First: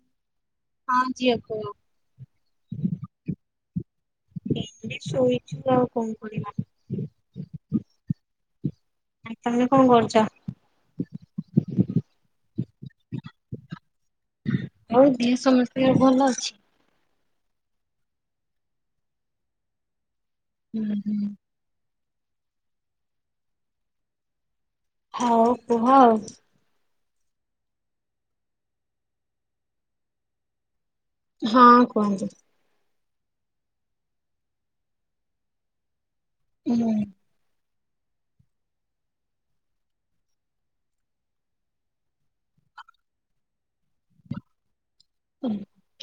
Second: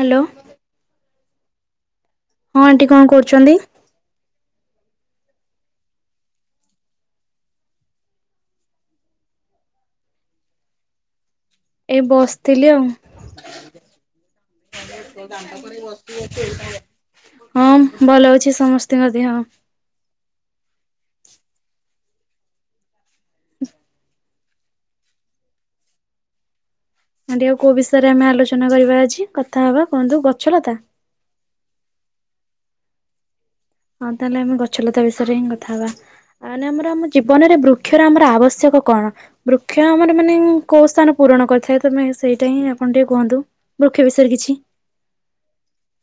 Hello. ହଁ ଝିଅ, କୁହ? ହଁ, ଆଣ୍ଟି କଣ କରୁଚନ୍ତି? ଏଇଠି ଶୋଇଛୁ, ଆଉ କଣ କରିବା? ଆଉ ତମେ କଣ କରୁଚ? ଏଇ ବସିଥିଲି ଆଉ। ହଁ ରେ ଆଉ ପୁଅ, ଦେହ ଦାଣ୍ଡକରେ ଏଇ ସମସ୍ତଙ୍କର ଭଲ ବସିବସି ଅଛି? ଏଇନା ହଁ, ଭଲ ଅଛି ସମସ୍ତିଙ୍କ ଦେହ। ହୁଁ ହୁଁଁ। ହଉ କୁହ ଆଉ। ଆଣ୍ଟି ଆଉ କୋଉ ବିଷୟରେ ଆମେ ଆଲୋଚନା କରିବା ଆଜି, କଥା ହବା କୁହନ୍ତୁ, ଗଛ ଲତା? ହଁ, କୁହନ୍ତୁ? ହଁ, ତାହେଲେ ଆମେ ଗଛଲତା ବିଷୟରେ ହିଁ କଥା ହବା। ଆ ମାନେ ଆମର ହୁଁ। ଆମ ଜୀ ଜୀବନରେ ବୃକ୍ଷର ଆମର ଆବଶ୍ୟକ କଣ? ବୃକ୍ଷ ଆମର ମାନେ, କୋଉ ସ୍ଥାନ ପୂରଣ କରିଥାଏ। ତମେ ସେଇଟା ହିଁ ଆପଣ ଟିକେ କୁହନ୍ତୁ? ବୃକ୍ଷ ବିଷୟରେ କିଛି। ହୁଁ।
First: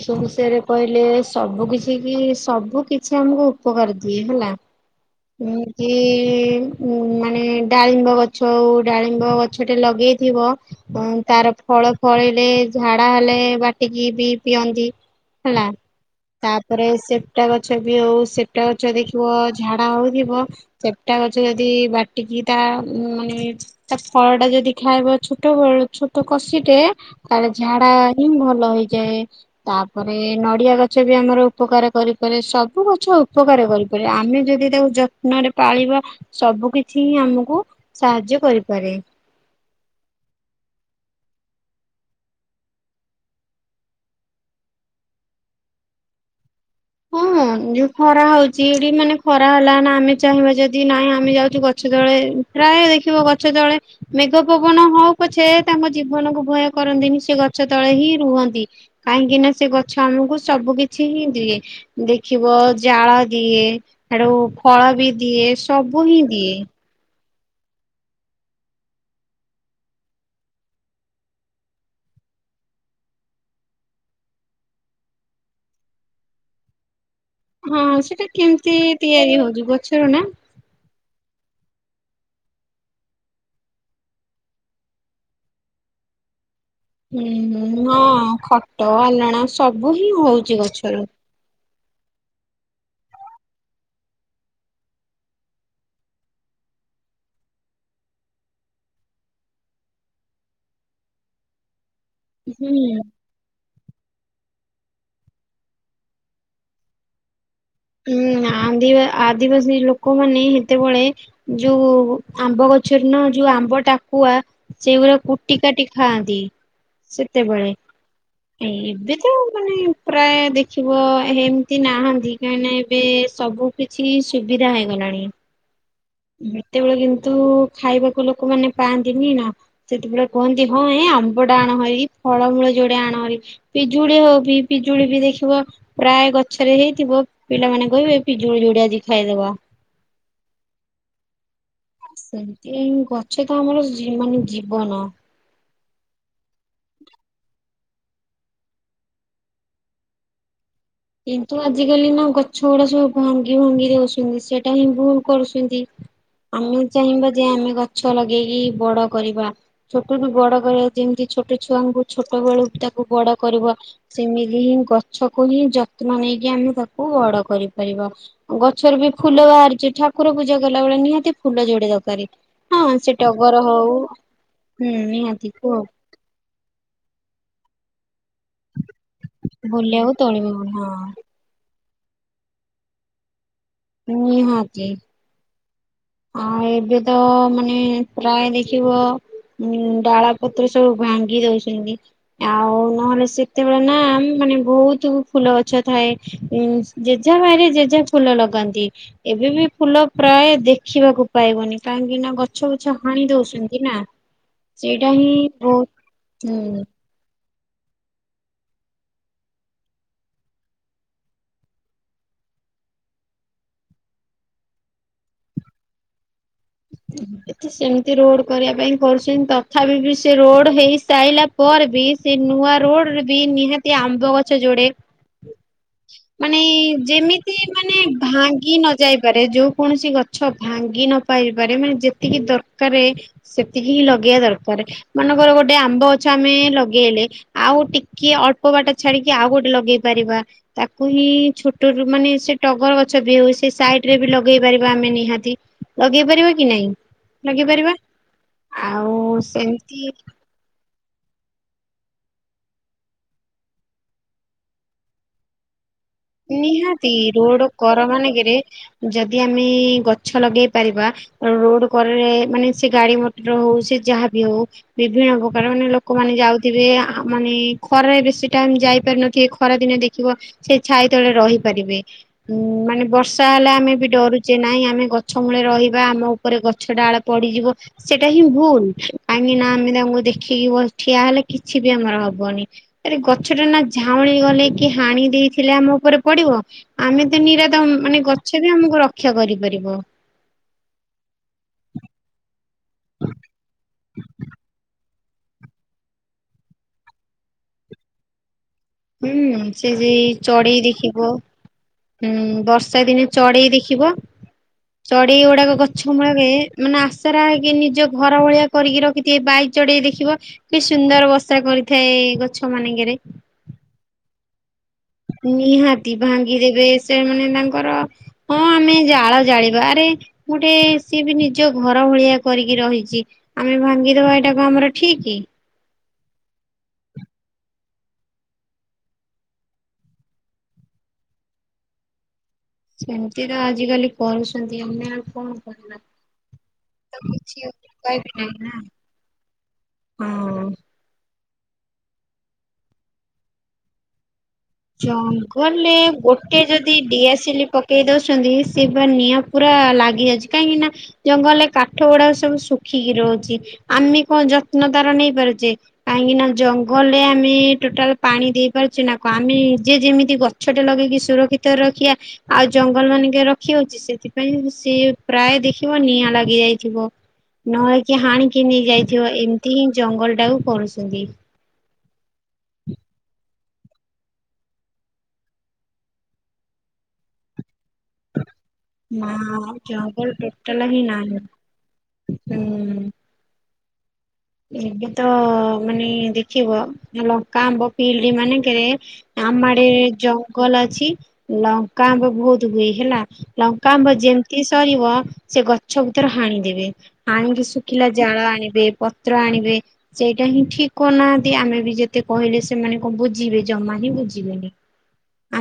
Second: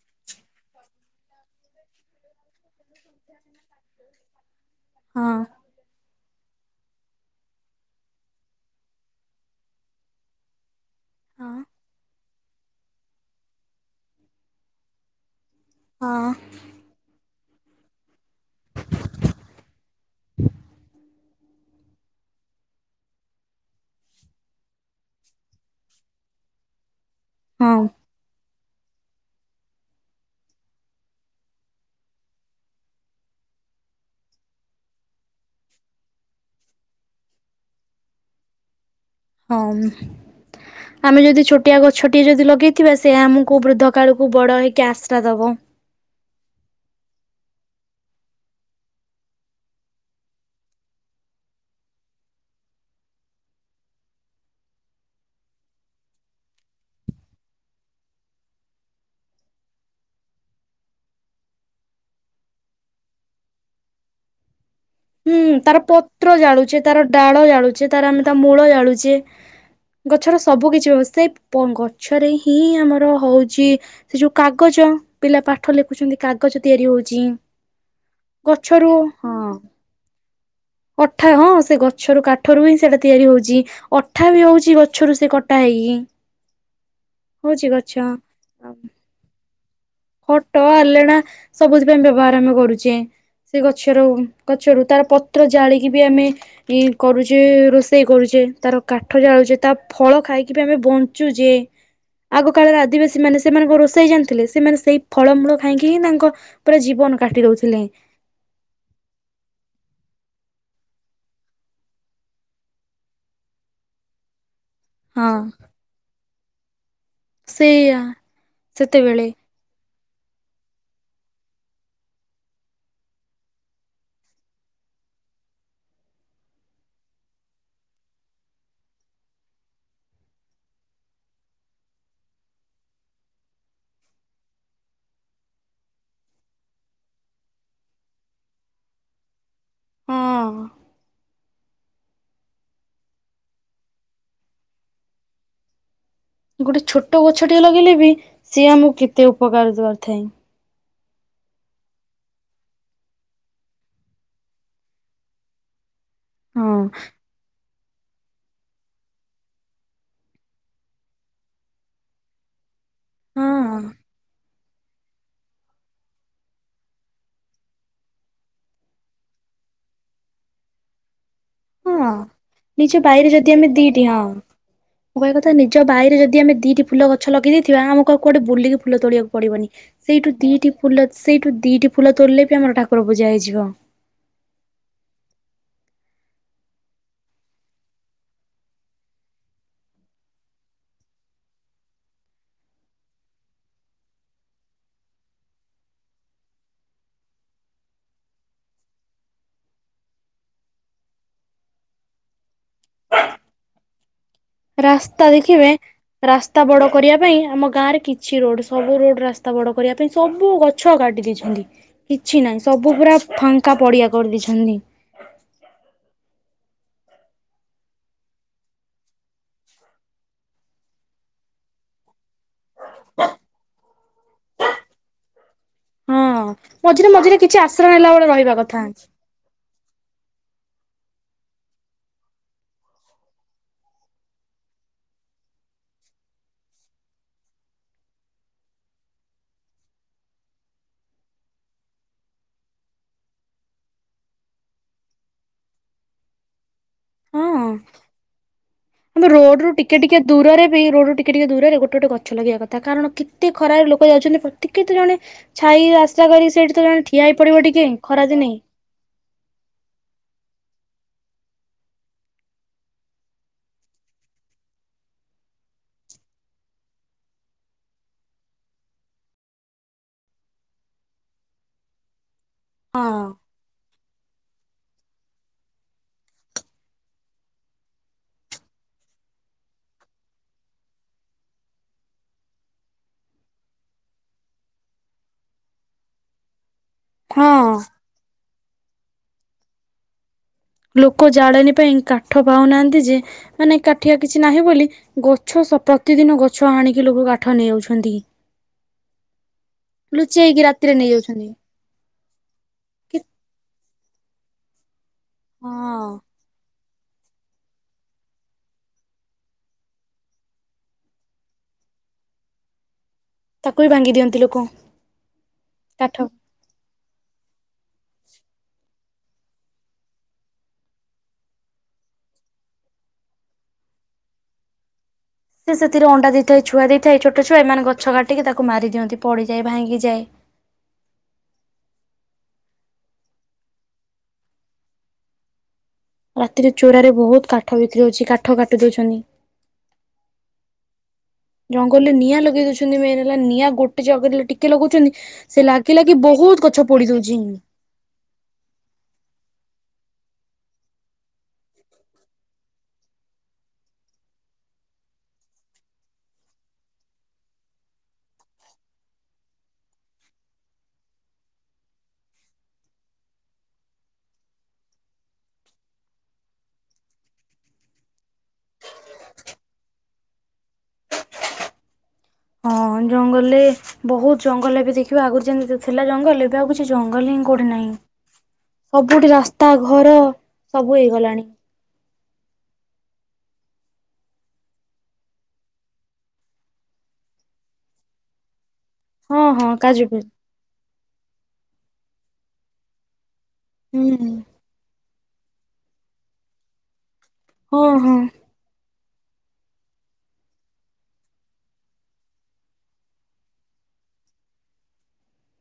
ସେ ବିଷୟରେ କହିଲେ ସବୁ କିଛି କି, ସବୁ କିଛି ଆମକୁ ଉପକାର ଦିଏ ହେଲା। ହଁ ନୁହେଁ କି ଉ, ମାନେ ଡାଳିମ୍ବ ଗଛ ହଉ, ଡାଳିମ୍ବ ଗଛଟେ ଲଗେଇଥିବ ଉଁ, ହଁ ତାର ଫଳ ଫଳିଲେ, ଝାଡା ହେଲେ ବାଟିକି ବି ପିଅନ୍ତି। ହେଲା। ହଁ। ତାପରେ ସେପ୍ଟା ଗଛ ବି ହଉ, ସେପ୍ଟା ଗଛ ଦେଖିବ ଝାଡା ହଉଥିବ, ସେପ୍ଟା ଗ ଯଦି, ବାଟିକି ତା ମାନେ ତା ଫଳ ଟା ଯଦି ଖାଇବ, ଛୋଟ ବେଳୁ, ଛୋଟ କଷି ଟେ, ତାର ହଁ ଝାଡା ହିଁ ଭଲ ହେଇଯାଏ। ତାପରେ ନଡ଼ିଆ ଗଛ ବି ଆମର ଉପକାର କରିପାରେ, ସବୁ ଗଛ ଉପକାର କରିପାରେ, ଆମେ ଯଦି ତାକୁ ଯତ୍ନରେ ପାଳିବା, ସବୁ କିଛି ହିଁ ଆମକୁ ସାହାଯ୍ୟ କରିପାରେ। ହଁ ମ୍। ଆମେ ଯଦି ଛୋଟିଆ ଗଛଟିଏ ଯଦି ଲଗେଇଥିବା, ସେ ଆମକୁ ବୃଦ୍ଧ କାଳକୁ ବଡ ହେଇକି ଆଶ୍ରା ଦବ। ହଁ, ଯୋଉ ଖରା ହଉଛି, ଏଠି ମାନେ ଖରା ହେଲା ନା, ଆମେ ଚାହିଁବା ଯଦି ନାହିଁ ଆମେ ଯାଉଛୁ ଗଛ ତଳେ ପ୍ରାୟ ଦେଖିବ ଗଛ ତଳେ ମେଘ ପବନ ହଉ ପଛେ, ତାଙ୍କ ଜୀବନକୁ ଭୟ କରନ୍ତିନି, ସେ ଗଛ ତଳେ ହିଁ ରୁହନ୍ତି। କାହିଁକି ନା, ସେ ଗଛ ଆମକୁ ସବୁ କିଛି ହିଁ ଦିଏ। ଦେଖିବ ଜାଳ ଦିଏ, ହେଡୁ ଫଳ ବି ହୁଁ, ଦିଏ ତାର ସବୁ ହିଁ ପତ୍ର ଦିଏ। ଜାଳୁଚେ, ତାର ଡାଳ ଜାଳୁଚେ, ତାର ଆମେ ତା ମୂଳ ଜାଳୁଚେ। ଗଛର ସବୁ କିିଛି ବ୍ୟବସ୍ଥା, ଏ ଗଛରେ ହିଁ ଆମର ହଉଚି ସେ ଯୋଉ କାଗଜ, ପିଲା ପାଠ ଲେଖୁଛନ୍ତି, କାଗଜ ତିଆରି ହଉଚି। ହଁ, ସେଇଟା କେମିତି ତିଆରି ହଉଚି, ଗଛରୁ ନା? ଅଠା ହଁ, ସେ ଗଛରୁ କାଠରୁ ହିଁ ସେଇଟା ତିଆରି ହଉଚି। ଅଠା ବି ହଉଛି, ଗଛରୁ ସେ କଟା ହେଇକି। ହୁଁ, ହଉଛି ଗଛ। ହଁ, ଆଉ ଖଟ ଆଲଣା ସବୁ ହିଁ ହଉଚି ଗଛରୁ। ସବୁଥିପାଇଁ ବ୍ୟବହାର ଆମେ କରୁଚେ। ସେ ଗଛରୁ, ଗଛରୁ ତାର ପତ୍ର ଜାଳିକି ବି ଆମେ ଇ, କରୁଚେ, ରୋଷେଇ କରୁଚେ, ତାର କାଠ ଜାଳୁଚେ, ତା ଫଳ ଖାଇକି ବି ଆମେ ବଞ୍ଚୁଚେ। ଆଗ କାଳର ହୁଁ। ଆଦିବାସୀ ମାନେ ସ ସେମାନେ କ ରୋଷେଇ ଜାଣିଥିଲେ, ସେମାନେ ସେଇ ଫଳମୂଳ ଖାଇକି ହିଁ ତାଙ୍କ ପୁରା ଜୀବନ କାଟି ଦଉଥିଲେ। ହୁଁ, ଆଦିଁବା ଆଦିବାସୀ ଲୋକମାନେ ହେତେବଳେ ଯୋଉ ଆମ୍ବ ଗଛରେ ନା ଯୋଉ ଆମ୍ବ ଟାକୁଆ ସେଗୁରା ହଁ କୁଟି କାଟି ଖାଆନ୍ତି, ସେତେବେଳେ ସେଇଆ ଏ ଏବେ ସେତେବେଳେ ତ ମାନେ ପ୍ରାୟେ ଦେଖିବ ଏ ହେମତି ନାହାନ୍ତି। ନାଇ ନାଇ ଏବେ ସବୁ କିଛି ସୁବିଧା ହେଇଗଲାଣି। ଉଁ, ହୁଁ, ସେତେବେଳେ କିନ୍ତୁ ଖାଇବାକୁ ଲୋକମାନେ ପାଆନ୍ତିନି ନା। ସେତେବେଳେ କୁହନ୍ତି ହଁ ଏ ଆମ୍ବ ଟା ଆଣ ହରିକି ଫଳମୂଳ ଯୋଡେ ଆଣହେରି। ପିଜୁଳି ହଉ ବି ପିଜୁଳି ବି ଦେଖିବ ପ୍ରାୟେ ଗଛରେ ହେଇଥିବ ପିଲାମାନେ କହିବେ ପିଜୁଳି ଯୁଡେ ଆଜି ଖାଇଦବା। ହଁ। ସେମତି ଏଇ ଗଛ ତ ଆମର ଜୀ ମାନେ ଜୀବନ। ଗୋଟେ ଛୋଟ ଗଛ ଟିଏ ଲଗେଇଲେ ବି ସିଏ ଆମକୁ କେତେ ଉପକାର କରିଥାଏ। କିନ୍ତୁ ଆଜିକାଲି ନ- ଗଛ ଗୁଡା ସବୁ ଭାଙ୍ଗି ଭୁଙ୍ଗି ଦଉଛନ୍ତି ସେଟା ହିଁ ଭୁଲ କରୁଛନ୍ତି। ଆମେ ହଁ ଚାହିଁବା ଯେ ଆମେ ଗଛ ଲଗେଇକି ବଡ କରିବା। ଛୋଟରୁ ବଡ କରିବା ଯେମତି ଛୋଟ ଛୁଆଙ୍କୁ ଛୋଟବେଳୁ ତା କୁ ବଡ କରିବ ହଁ ସେମିତି ହିଁ ଗଛକୁ ହିଁ ଯ ତ୍ନ ନେଇକି ଆମେ ତାକୁ ବଡ କରିପାରିବା। ଗଛରୁ ବି ଫୁଲ ବାହାରିଛି ଠାକୁର ପୂଜା କଲା ବେଳେ ନିହାତି ଫୁଲ ଯୋଡେ ହଁ ଦରକାରେ ନିଜ ହଁ ସେ ବାଇରେ ଯଦି ଟଗର ଆମେ ହଉ ଦିଟି ହଁ ହୁଁ ମୁଁ କହିବା ନିହାତି କଥା କୁହ ନିଜ ବାଇରେ ଯଦି ଆମେ ଦିଟି ଫୁଲ ଗ ଛ ଲଗେଇ ଦେଇଥିବା ଆମକୁ ଆଉ କୁୁଆଡେ ବୁଲିକି ଫୁଲ ତୋଳିବାକୁ ପଡିବନି। ବୁଲିବାକୁ ସେଇଠୁ ତୋଳିବି ଦିଟି ହଁ। ଫୁଲ ସେଇଠୁ ଦିଟି ଫୁଲ ତୋଳିଲେ ବି ଆମର ଠାକୁର ପୂଜା ହେଇଯିବ। ନିହାତି। ଆଉ ଏବେ ତ ମାନେ ପ୍ରାୟ ଦେଖିବ ଉଁ, ଡାଳ ପତ୍ର ସବୁ ଭାଙ୍ଗି ଦଉଛନ୍ତି। ଆଉ ନହେଲେ ସେତେବେଳେ ନା ଆମ୍ ମାନେ ବହୁତୁ ଫୁଲ ଗଛ ଥାଏ। ଉଁ, ଯେଝା ବାଇରେ ଯେଝା ଫୁଲ ଲଗାନ୍ତି ଏବେ ବି ଫୁଲ ପ୍ରାୟ ଦେ ଖିବାକୁ ପାଇବନି କାହିଁକି ନା ଗଛ ଫଛ ହାଣି ଦଉଛନ୍ତି ନା। ସେଇଟା ରାସ୍ତା ହିଁ ଦେଖିବେ ବହୁତ ରାସ୍ତା ହୁଁ। ବଡ କରିବା ପାଇଁ ଆମ ଗାଁ ରେ କି ଛି ରୋଡ୍ ସବୁ ରୋଡ୍ ରାସ୍ତା ବଡ କରିବା ପାଇଁ ସବୁ ଗଛ କାଟି ଦେଇେଛନ୍ତି। କିଛି ନାହିଁ ସବୁ ପୁରା ଫାଙ୍କା ପଡିଆ କରିଦେଇଛନ୍ତି। [inaudible] ଏଠି ସେମତି ରୋଡ୍ କରିବା ପାଇଁ କରୁଛନ୍ତି, ତଥାପି ବି ସେ ରୋଡ୍ ହେଇସାଇଲା ପରେ ବି ସେ ନୂଆ ରୋଡ୍ ରେ ବି ନିହାତି ଆମ୍ବ ଗଛ ଯୋଡେ ହଁ ମାନେ ମଝିରେ ମଝିରେ ଯେମିତି କିଛି ଆଶ୍ରୟ ମାନେ ନେଲା ବେଳେ ରହିବା ଭାଙ୍ଗି କଥା ନ ଯାଏ କରେ ଯୋଉ କୌଣସି ଗଛ ଭାଙ୍ଗି ନପାରି ବାରେ ମାନେ ଯେତିକି ଦରକାରେ ସେତିକି ହିଁ ଲଗେଇଆ ଦରକାରେ, ମନେଙ୍କର ଗୋଟେ ଆମ୍ବ ଗଛ ଆମେ ଲଗେଇଲେ ଆଉ ଟିକେ ଅଳ୍ପ ବାଟ ଛାଡିକି ଆଉ ଗୋଟେ ଲଗେଇ ପାରିବା। ତାକୁ ହିଁ ଛୋଟରୁ ମାନେ ସେ ଟଗର ଗଛ ବି ହଉ ସେ ସାଇଡ ରେ ବି ଲଗେଇ ପାରିବା ଆମେ ନିହାତି। ଲଗେଇ ପାରିବା କି ନାଇଁ? ହଁ ଲଗେଇ ପାରିବା ଆଉ ଆମେ ରୋଡ୍ ରୁ ଟିକେ ସେମିତି ଟିକେ ଦୂରରେ ବି ରୋଡ୍ ରୁ ଟି ଟିକେ ଟିକେ ଦୂରରେ ଗୋଟେ ଗୋଟେ ଗଛ ଲଗେଇବା କଥା। କାରଣ କେତେ ଖରାରେ ଲୋକ ଯାଉଛନ୍ତି ପ୍ରତି କିଏ ତ ଜଣେ ଛାଇ ଆଶ୍ରା କରି ସେଇଠି ତ ଜଣେ ନିହାତି ଠିଆ ହେଇ ପଡିବ ରୋଡ ଟିକେ କର ମାନଙ୍କରେ ଖରାଦିନେ। ଯଦି ଆମେ ଗଛ ଲଗେଇ ପାରିବା ରୋଡ କରେରେ ମାନେ ସେ ଗାଡି ମଟର ହଉ ସେ ଯାହାବି ହଉ। ବିଭିନ୍ନ ପ୍ରକାର ମାନେ ଲୋକମାନେ ଯାଉଥିବେ ଆ ମାନେ ଖରାରେ ବେଶୀ ଟାଇମ ଯାଇପାରି ନଥିବେ ଖରା ଦିନେ ଦେଖ ସେ ଛାଇ ତଳେ ରହିପାରିବେ ଉ ମାନେ ବର୍ଷା ହେଲେ ଆମେ ବି ଡରୁ ଯେ ନାଇଁ ଆମେ ଗଛ ମୂଳେ ରହିବା ଆମ ଉପରେ ଗଛ ଡାଳ ପଡିଯିବ। ସେଇଟା ହିଁ ଭୁଲ କାହିଁକି ନା ଆମେ ତାଙ୍କୁ ଦେଖିକି ବ ଠିଆ ହେଲେ କିଛି ବି ଆମର ହବନି। ଆରେ ଗଛ ଟା ନା ଝାଉଁଳି ଗଲେ କି ହାଣି ଦେଇଥି ଥିଲେ ଆମ ଉପରେ ପଡିବ ଆମେ ତ ନିରା ହଁ ତ ମାନେ ଗଛ ବି ଆମକୁ ରକ୍ଷା କରିପାରିବ। ଲୋକ ଜାଳେଣୀ ପାଇଁ କାଠ ପାଉନାହାନ୍ତି ଯେ ମାନେ କାଠିଆ କିଛି ନାହିଁ ବୋଲି ଗଛ ସ ପ୍ରତିଦିନ ଗଛ ଆଣିକି ଲୋକ କାଠ ନେଇ ଯାଉଛନ୍ତି। ହୁଁ ସେ ସେଇ ଲୁଚେଇକି ଚଢେଇ ରାତିରେ ନେଇ ଦେଖିବ ଯାଉଛନ୍ତି। ହୁଁ ବର୍ଷା ଦିନେ ଚଢେଇ ଦେଖିବ ଚଢେଇ ଗୁଡାକ ଗଛ ହଁ। ମୂଳରେ ମାନେ ଆଶାରା ହେଇକି ନିଜ ଘର ଭଳିଆ କରିକି ରଖିଥିବେ ବାଇଚଢ଼େଇ ଦେଖିଥିବ। କି ସୁନ୍ଦର ବସା କରିଥାଏ ଗଛ ମାନଙ୍କରେ। ତାକୁ ବି ଭାଙ୍ଗି ଦିଅନ୍ତି ଲୋକ। ନିହାତି କାଠ। ଭାଙ୍ଗିଦେବେ ସେମାନେ ତାଙ୍କର ହଁ ଆମେ ଜାଳ ଜାଳିବାରେ ଗୋଟେ ସିଏ ବି ନିଜ ଘର ଭଳିଆ କରିକି ରହିଛି। ଆମେ ଭାଙ୍ଗିଦବା ଏଇଟାକୁ ଆମର ଠିକ କି? ସେ ସେଥିରେ ଅଣ୍ଡା ଦେଇଥାଏ ଛୁଆ ଦେଇଥାଏ ଛୋଟ ଛୁଆ ଏମାନେ ଗଛ କାଟିକ ତାକୁ ମାରି ଦିଅନ୍ତି ପଡିଯାଏ ଭାଙ୍ଗିଯାଏ। ସେମିତି ତ ଆଜିକାଲି କରୁଛନ୍ତି ଆମେ ଆଉ କଣ କରିବା। ରାତିରେ ଚୋରାରେ ତ ବହୁତ କିଛି କାଠ ବିକ୍ରି ଉପାୟ ହଉଛି ବି କାଠ ନାହିଁ ନା କାଟି ଦେଉଛନ୍ତି। ହଁ। ଜଙ୍ଗଲରେ ନିଆଁ ଲଗେଇ ଦଉଛନ୍ତି ମେନ୍ ହେଲା ନିଆଁ ଗୋଟେ ଜାଗରେ ଟିକେ କେ ଲଗୋଉଛନ୍ତି ସେ ଜଙ୍ଗଲରେ ଲାଗି ଲାଗି ବହୁତ ଗଛ ପୋଡି ଦଉଛି। କେହି ଦଉଛନ୍ତି ସେ ପା ନିଆଁ ପୁରା ଲାଗି ଯାଉଛି କାହିଁକି ନା ଜଙ୍ଗଲରେ କାଠ ଗୁଡା ସବୁ ଶୁଖିକି ରହୁଛି ଆମେ କଣ ଯତ୍ନ ତାର ନେଇ ପାରୁଛେ। କାହିଁକି ନା ଜଙ୍ଗଲରେ ଆମେ ଟୋଟାଲ ପାଣି ଦେଇ ପାରୁଛେ ନା କ ଆମେ ଯେ ଯେମିତି ଗଛଟେ ଲଗେଇକି ସୁରକ୍ଷିତ ରଖିବା ଆଉ ଜଙ୍ଗଲମାନଙ୍କେ ରଖି ହଉଛି ସେଥିପାଇଁ ସି ପ୍ରାୟ ଦେଖିବ ନିଆଁ ଲାଗି ଯାଇଥିବ। ନହେଲେକି ହାଣିକି ନେଇ ଯାଇଥିବ ଏମିତି ହିଁ ଜଙ୍ଗଲଟାକୁ କରୁଛନ୍ତି। ହଁ ଜଙ୍ଗଲରେ ବହୁତ ଜଙ୍ଗଲ ଏବେ ଦେଖିବା ଆଗରୁ ଯେମତି ଥିଲା ଜଙ୍ଗଲ ଏବେ ଆଉ କିଛି ଜଙ୍ଗଲ ହିଁ କୋଉଠେ ନାହିଁ। ନା ସବୁଠି ରାସ୍ତା ଘର ଜଙ୍ଗଲ ଟୋଟାଲ ସବୁ ହିଁ ନାହିଁ ହେଇଗଲାଣି। ହୁଁ। ଏବେ ତ ମାନେ ଦେଖିବ ଲଙ୍କା ଆମ୍ବ ଫିଲ୍ଡମାନେଙ୍କେରେ ହଁ ଆମ ହଁ ଆଡେ କାଜୁବି ଜଙ୍ଗଲ ଅଛି ଲଙ୍କା ଆମ୍ୱ ବହୁତ ହୁଏ ହେଲା। ଲଙ୍କା ଆମ୍ବ ହୁଁ ଯେମିତି ସରିବ ସେ ଗଛ ବୁତର ହାଣିଦେବେ। ହାଣିିକି ହଁ ଶୁଖିଲା ହଁ ଜାଳ ଆଣିବେ ପତ୍ର ଆଣିବେ। ସେଇଟା ହିଁ ଠିକ କହୁନାହାନ୍ତି ଆମେ ବି ଯେତେ କହିଲେ ସେମାନେ କଣ ବୁଝିବେ ଜମା ହିଁ ବୁଝିବେନି।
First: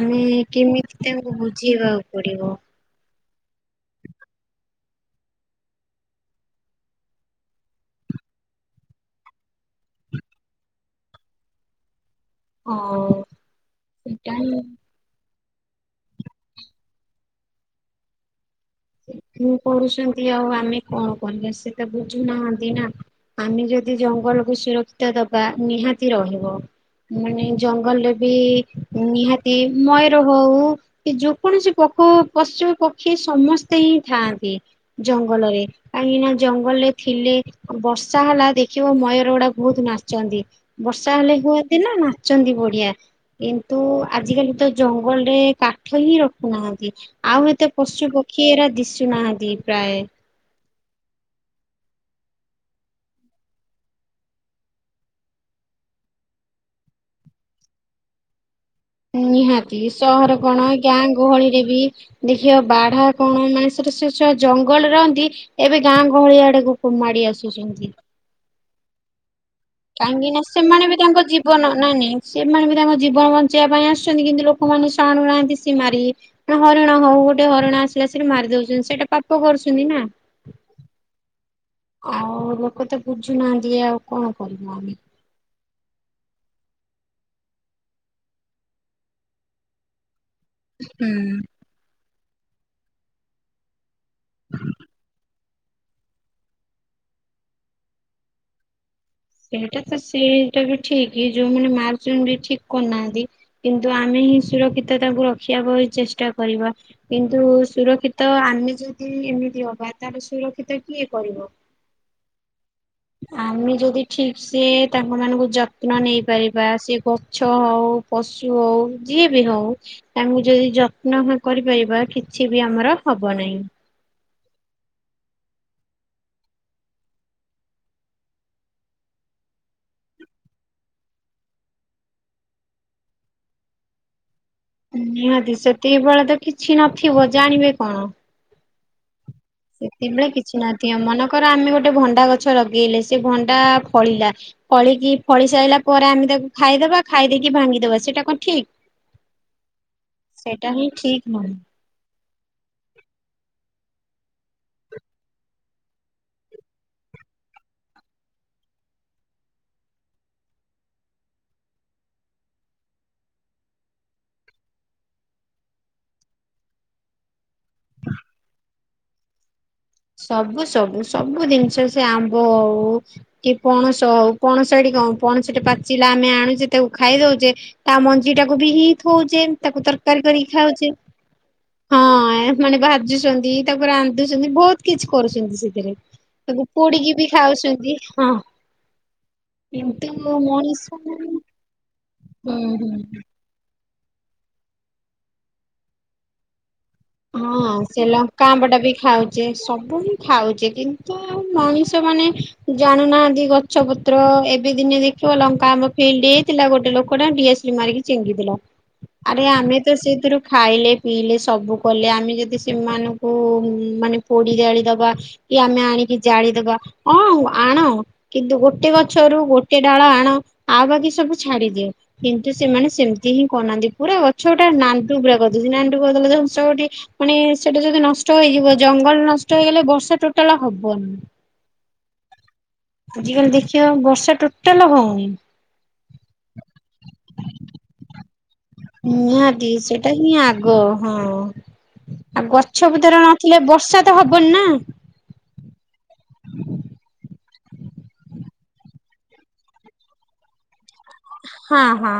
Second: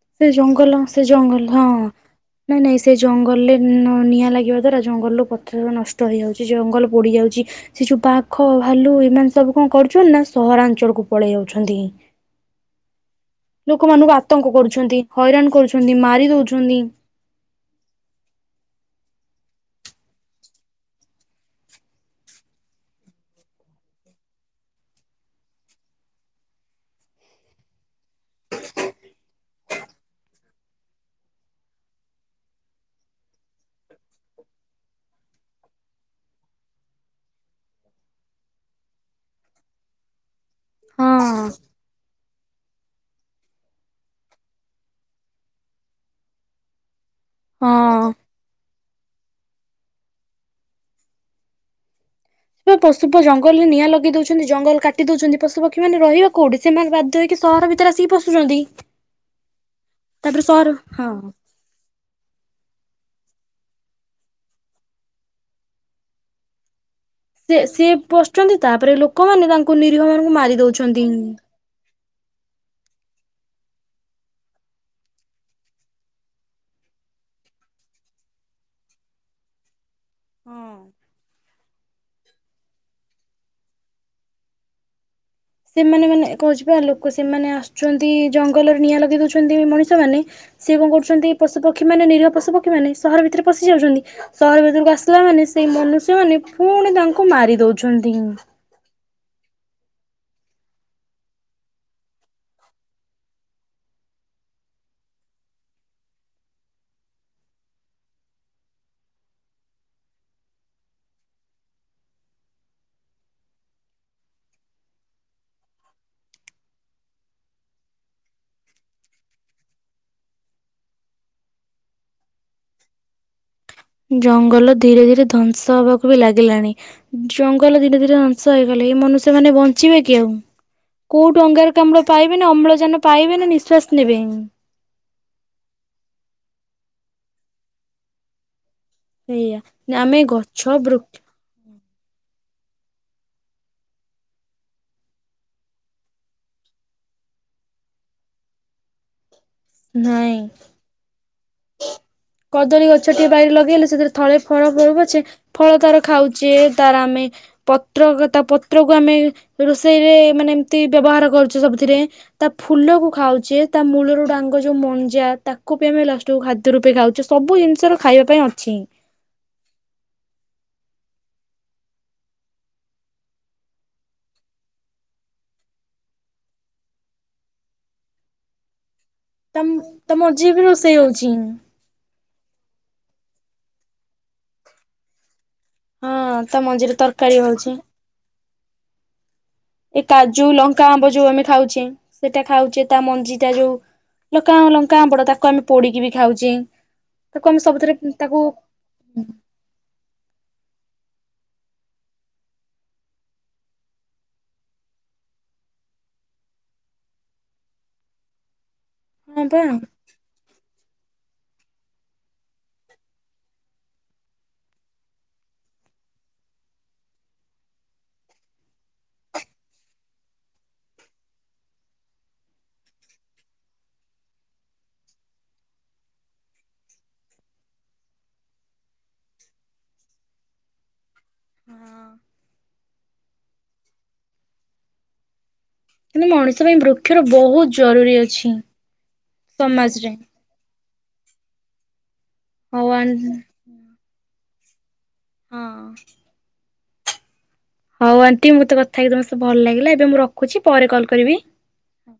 ଆମେ ସେ ଜଙ୍ଗଲ କେମିତି ସେ ତାଙ୍କୁ ଜଙ୍ଗଲ ହଁ ବୁଝେଇବାକୁ ପଡିବ ନାଇଁ ନାଇଁ ସେ ଜଙ୍ଗଲରେ ନ ନିଆଁ ଲାଗିବା ଦ୍ୱାରା ଜଙ୍ଗଲରୁ ପଥ ନଷ୍ଟ ହୋଇଇଯାଉଛି ଜଙ୍ଗଲ ପୋଡ଼ିଯାଉଛି ସେ ଯୋଉ ବାଘ ଭାଲୁ ଏମାନେ ସବୁ କଣ କରୁଛନ୍ତି ନା ସହରାଞ୍ଚଳ କୁ ପଳେଇ ଆଉଛନ୍ତି। ହଁ। ଲୋକମାନଙ୍କୁ ସେଟା ଆତଙ୍କ ହିଁ କରୁଛନ୍ତି ହଇରାଣ କରୁଛନ୍ତି ମାରି ଦଉଛନ୍ତି। ହୁଁ କରୁଚନ୍ତି ଆଉ ଆମେ କଣ କରିବା ସେ ତ ବୁଝୁନାହାନ୍ତି ନା। ଆମେ ଯଦି ଜଙ୍ଗଲକୁ ସୁରକ୍ଷିତ ଦବା ନିହାତି ରହିବ। ମାନେ ଜଙ୍ଗଲରେ ବି ନିହାତି ମୟୂର ହଉ କି ଯେକୌଣସି ପଖୁ ପଶୁ ପକ୍ଷୀ ସମସ୍ତେ ହିଁ ଥାଆନ୍ତି ଜଙ୍ଗଲରେ। କାହିଁକି ନା ଜଙ୍ଗଲରେ ଥିଲେ ବର୍ଷା ହେଲା ଦେଖିବ ମୟୂର ଗୁଡା ବହୁତ ନାଚନ୍ତି। ବର୍ଷା ହେଲେ ହଁ। ହୁଅନ୍ତିନା ନା। ଚନ୍ତି ବଢିଆ କିନ୍ତୁ ଆଜିକାଲି ତ ଜଙ୍ଗଲେ କାଠ ହିଁ ରଖୁନାହାନ୍ତି। ଆଉ ଏତେ ହଁ। ପଶୁ ପକ୍ଷୀ ଏରା ଦିଶୁ ନାହାନ୍ତି ପ୍ରାୟ। ତ ପଶୁ ପ ଜଙ୍ଗଲରେ ନିଆଁ ଲଗେଇ ଦଉଛନ୍ତି ଜଙ୍ଗଲ କାଟି ଦଉଛନ୍ତି ପଶୁପକ୍ଷୀ ମାନ ରହିବା କୋଉଠି। ସେମାନେ ବାଧ୍ୟ ହୋଇକି ସହର ଭିତରେ ଆସିକି ପଶୁଛନ୍ତି। ନିହାତି ସହର ତାପରେ କଣ ଗାଁ ହଁ। ଗହଳିରେ ବି ଦେଖିବା ବାଢା କଣ ମାନେ ସେଟ ସେ ସ ଜଙ୍ଗଲ ରହନ୍ତି। ଏବେ ଗାଁ ଗହଳି ଆଡେକୁ ପ ମାଡି ଆସୁ ସେ ସିଏ ପଶୁଛନ୍ତି ତାପରେ ଲୋକମାନେ ତାଙ୍କୁ ନିରୀହ କାହିଁକି ମାନଙ୍କୁ ନା ମାରି ସେମାନେ ବି ଦୋଉଛନ୍ତି। ତାଙ୍କ ଜୀବନ ନାଇଁ ନାଇଁ ସେମାନେ ବି ତାଙ୍କ ଜୀବନ ବଞ୍ଚେଇବା ପାଇଁ ଆସୁଛନ୍ତି କିନ୍ତୁ ଲୋକମାନେ ଶାଣୁନାହାନ୍ତି ସି ମାରିକି ନା ହରିଣ ହଉ ଗୋଟେ ହରିଣ ଆସିଲା ସେ ମାରି ଦଉଛନ୍ତି ସେଇଟା ପାପ କରୁଛନ୍ତି ନା। ହଁ। ଆଉ ଲୋକ ତ ବୁଝୁନାହାନ୍ତି ଇଆଉ କଣ କରିବ ଆମେ। ସେମାନେ ମାନେ ଏ କ ଛିବା ଲୋକ ସେମାନେ ଆସୁଛନ୍ତି ଜଙ୍ଗଲରେ ନିଆଁ ଲଗେଇ ଦଉଛନ୍ତି ମଣିଷମାନେ ସିଏ କଣ ହୁଁ କରୁଛନ୍ତି ପଶୁ ପକ୍ଷୀମାନେ ନିରୀହ ପଶୁ ପକ୍ଷୀ ମାନେ ସହର ଭିତରେ ପଶି ଯାଉଛନ୍ତି ସହର ଭିତରକୁ ଆସିଲା ମାନେ ସେ ସେଇ ମନୁଷ୍ୟମାନେ ଫୁଣି ତାଙ୍କୁ ମାରି ଦଉଛନ୍ତି। ଏଇଟା ତ ସେଇଟା ବି ଠିକ ଯୋଉମାନେ ମାର୍ଚନ୍ତି ଠିକ କରୁନାହାନ୍ତି। କିନ୍ତୁ ଆମେ ହିଁ ସୁରକ୍ଷିତ ତାକୁ ରଖିବା ପଇଁ ଚେଷ୍ଟା କରିବା। କିନ୍ତୁ ସୁରକ୍ଷିତ ଆମେ ଯଦି ଏମିତି ହବା ତାହଲେ ସୁରକ୍ଷିତ କିଏ କରିବ। ଆମେ ଯଦି ଠିକ ସେ ତାଙ୍କ ମାନଙ୍କୁ ଯତ୍ନ ନେଇ ପାରିବା ସେ ଗଛ ହଉ ପଶୁ ହଉ କି ବି ନ ହଉ ତାମକୁ ଯଦି ଯତ୍ନ ହ କରିପାରିବା କିଛି ବି ଆମର ହବ ନାହିଁ। ଜଙ୍ଗଲ ଧୀରେ ଧୀରେ ଧ୍ୱଂସ ହବାକୁ ବି ଲାଗିଲାଣି। ଜଙ୍ଗଲ ଧୀରେ ଧୀରେ ଧଂସ ହେଇଗଲେ ଏଇ ମନୁଷ୍ୟ ମାନେ ବଞ୍ଚିବେ କି ଆଉ। କୋଉଠୁ ଅଙ୍ଗାରକାମ୍ଡ ପାଇବେ ନା ଅମ୍ଳଜାନ ପାଇବେ ନା ନିଶ୍ଵାସ ନେବେ। ନିହାତି ସେତିକି ବେଳେ ତ କିଛି ନଥିବ ଜାଣିବେ କଣ? ଏଇଆ ନା ଆମେ ଗଛ ବୃ କ୍ଷ ର ଆମେ ଗୋଟେ ଭଣ୍ଡା ଗଛ ଲଗେଇଲେ ସେ ଭଣ୍ଡା ଫଳିଲା। ପଳିକି ଫଳି ସାଇଲା ପରେ ଆମେ ତାକୁ ଖାଇଦବା ଖାଇଦେଇକି ଭାଙ୍ଗିଦବା ସେଇଟା କଣ ଠିକ। [inaudible] ସେଇଟା ହିଁ ଠିକ ନୁହଁ। କଦଳୀ ଗଛ ଟିଏ ବାଇରେ ଲଗେଇଲେ ସେଥିରେ ଥଳେ ଫଳ ହଉ ପଛେ ଫଳ ତାର ଖାଉଛେ ତାର ଆମେ ପତ୍ର ଗ ତା ପତ୍ରକୁ ଆମେ ରୋଷେଇରେ ମାନେ ଏମତି ବ୍ୟବହାର କରୁଛେ ସବୁଥିରେ। ତା ଫୁଲକୁ ଖାଉଛେ ତା ମୂଳ ର ଡାଙ୍ଗ ଯୋଉ ମଞ୍ଜା ତାକୁ ବି ଆମେ ଲଷ୍ଟ ଟୁ ଖାଦ୍ୟ ରୂପେ ଖାଉଚେ ସବୁ ଜିନିଷ ର ଖାଇବା ପାଇଁ ଅଛି। ସବୁ ସବୁ ସବୁ ଜିନିଷ ସେ ଆମ୍ବ ଅଉ କି ପଣସଉ ପଣସ ଏଠି କ ପଣସଟେ ପାଚିଲା ଆମେ ଆଣୁଚେ ତାକୁ ଖାଇଦଉଚେ ତା ମଞ୍ଜି ଟାକୁ ବି ହି ଥଉଚେ ତା ତାକୁ ତା ତରକାରୀ କରିକି ମଝିରେ ବି ଖାଉଚେ। ରୋଷେଇ ହଉଛି ହଁ ଆଇଁ ମାନେ ଭାଜୁଚନ୍ତି ତାକୁ ଫେ ରାନ୍ଧୁଚନ୍ତି ବହୁତ କିଛି କରୁଛନ୍ତି ସେ ହଁ ତା ତାକୁ ମଞ୍ଜିରେ ପୋଡିକି ବି ତରକାରୀ ହଉଛି ଖାଉଛନ୍ତି, ହଁ। ଏ କିନ୍ତୁ କାଜୁ, ଲଙ୍କା, ମଣିଷ ଆମ୍ବ ଯୋଉ ମାନେ ଆମେ ଖାଉଛେ ସେଇଟା ହୁଁ ଖାଉଛେ ହୁଁ ତା ମଞ୍ଜି ତା ଯୋଉ ଲଙ୍କା ଲଙ୍କା ଆମ୍ବ ଟା ତାକୁ ଆମେ ପୋଡିକି ବି ଖାଉଛେ। ତାକୁ ଆମେ ହଁ ସବୁଥିରେ ସେ ଲଙ୍କା ତାକୁ ଆମ୍ବ ଟା ବି ଖାଉ ଚେ, ସବୁ ହି ଖାଉଛେ କିନ୍ତୁ ମଣିଷ ମାନେ ଜାଣୁନାହାନ୍ତି ଗ ଛ ପୁତ୍ର ଏବେ ଦିନେ ଦେଖିବ ଲଙ୍କା ଆମ ଫିଲ୍ଡ ହେଇ ଥିଲା ଗୋଟେ ଲୋକ ଟା ଡିଆସିଲ୍ ମାରିକି ଚିଙ୍ଗିଦେଲା। ଁ ଆରେ ଆମେ ତ ସେଥିରୁ ଖାଇଲେ, ପିଇଲେ ସବୁ କଲେ ଆମେ ଯଦି ସେମାନଙ୍କୁ ମାନେ ପୋଡି ଜାଳି ଦବା କି ଆମେ ଆଣିକି ଜାଳିଦବା, ହଁଉ ଆଣ କିନ୍ତୁ ଗୋଟେ ଗଛରୁ ଗୋଟେ ଡାଳ ଆଣ, ଆଉ ବାକି ସବୁ ଛାଡିଦିଏ। କିନ୍ତୁ ସେମାନେ ସେମିତି ହିଁ କରନାହାନ୍ତି, ପୁରା ଗଛ ଗୋଟେ ନାଣ୍ଡୁ ପୁରା କରିଦଉଛି ନାଣ୍ଡୁ କରିଦେଲେ ତ୍ ଠି ମାନେ ସେଇଟା ଯଦି ନଷ୍ଟ ହେଇଯିବ ଜଙ୍ଗଲ ନଷ୍ଟ ହେଇଗଲେ ବର୍ଷା ଟୋଟାଲ ହବନି। ହଁ। ଆଜ କାଲି ଦେଖିବା ବର୍ଷା ଟୋଟାଲ ହଉନି। କିନ୍ତୁ ମଣିଷ ପାଇଁ ବୃକ୍ଷର ବହୁତ ଜରୁରୀ ଅଛି। ନିହାତି ସମାଜରେ ସେଇଟା ହିଁ ଆଗ, ହଁ। ଆଉ ହଉ ଗଛ ଆ ପତର ନଥିଲେ ବର୍ଷା ତ ହବନି ନା। ହଁ। ହଉ ଆଣ୍ଟି ମୋତେ କଥା ହେଇକି ତମ ସହ ଭଲ ଲାଗିଲା, ଏବେ ମୁଁ ରଖୁଛି ପରେ କଲ୍ କରିବି। ହଁ ହଁ।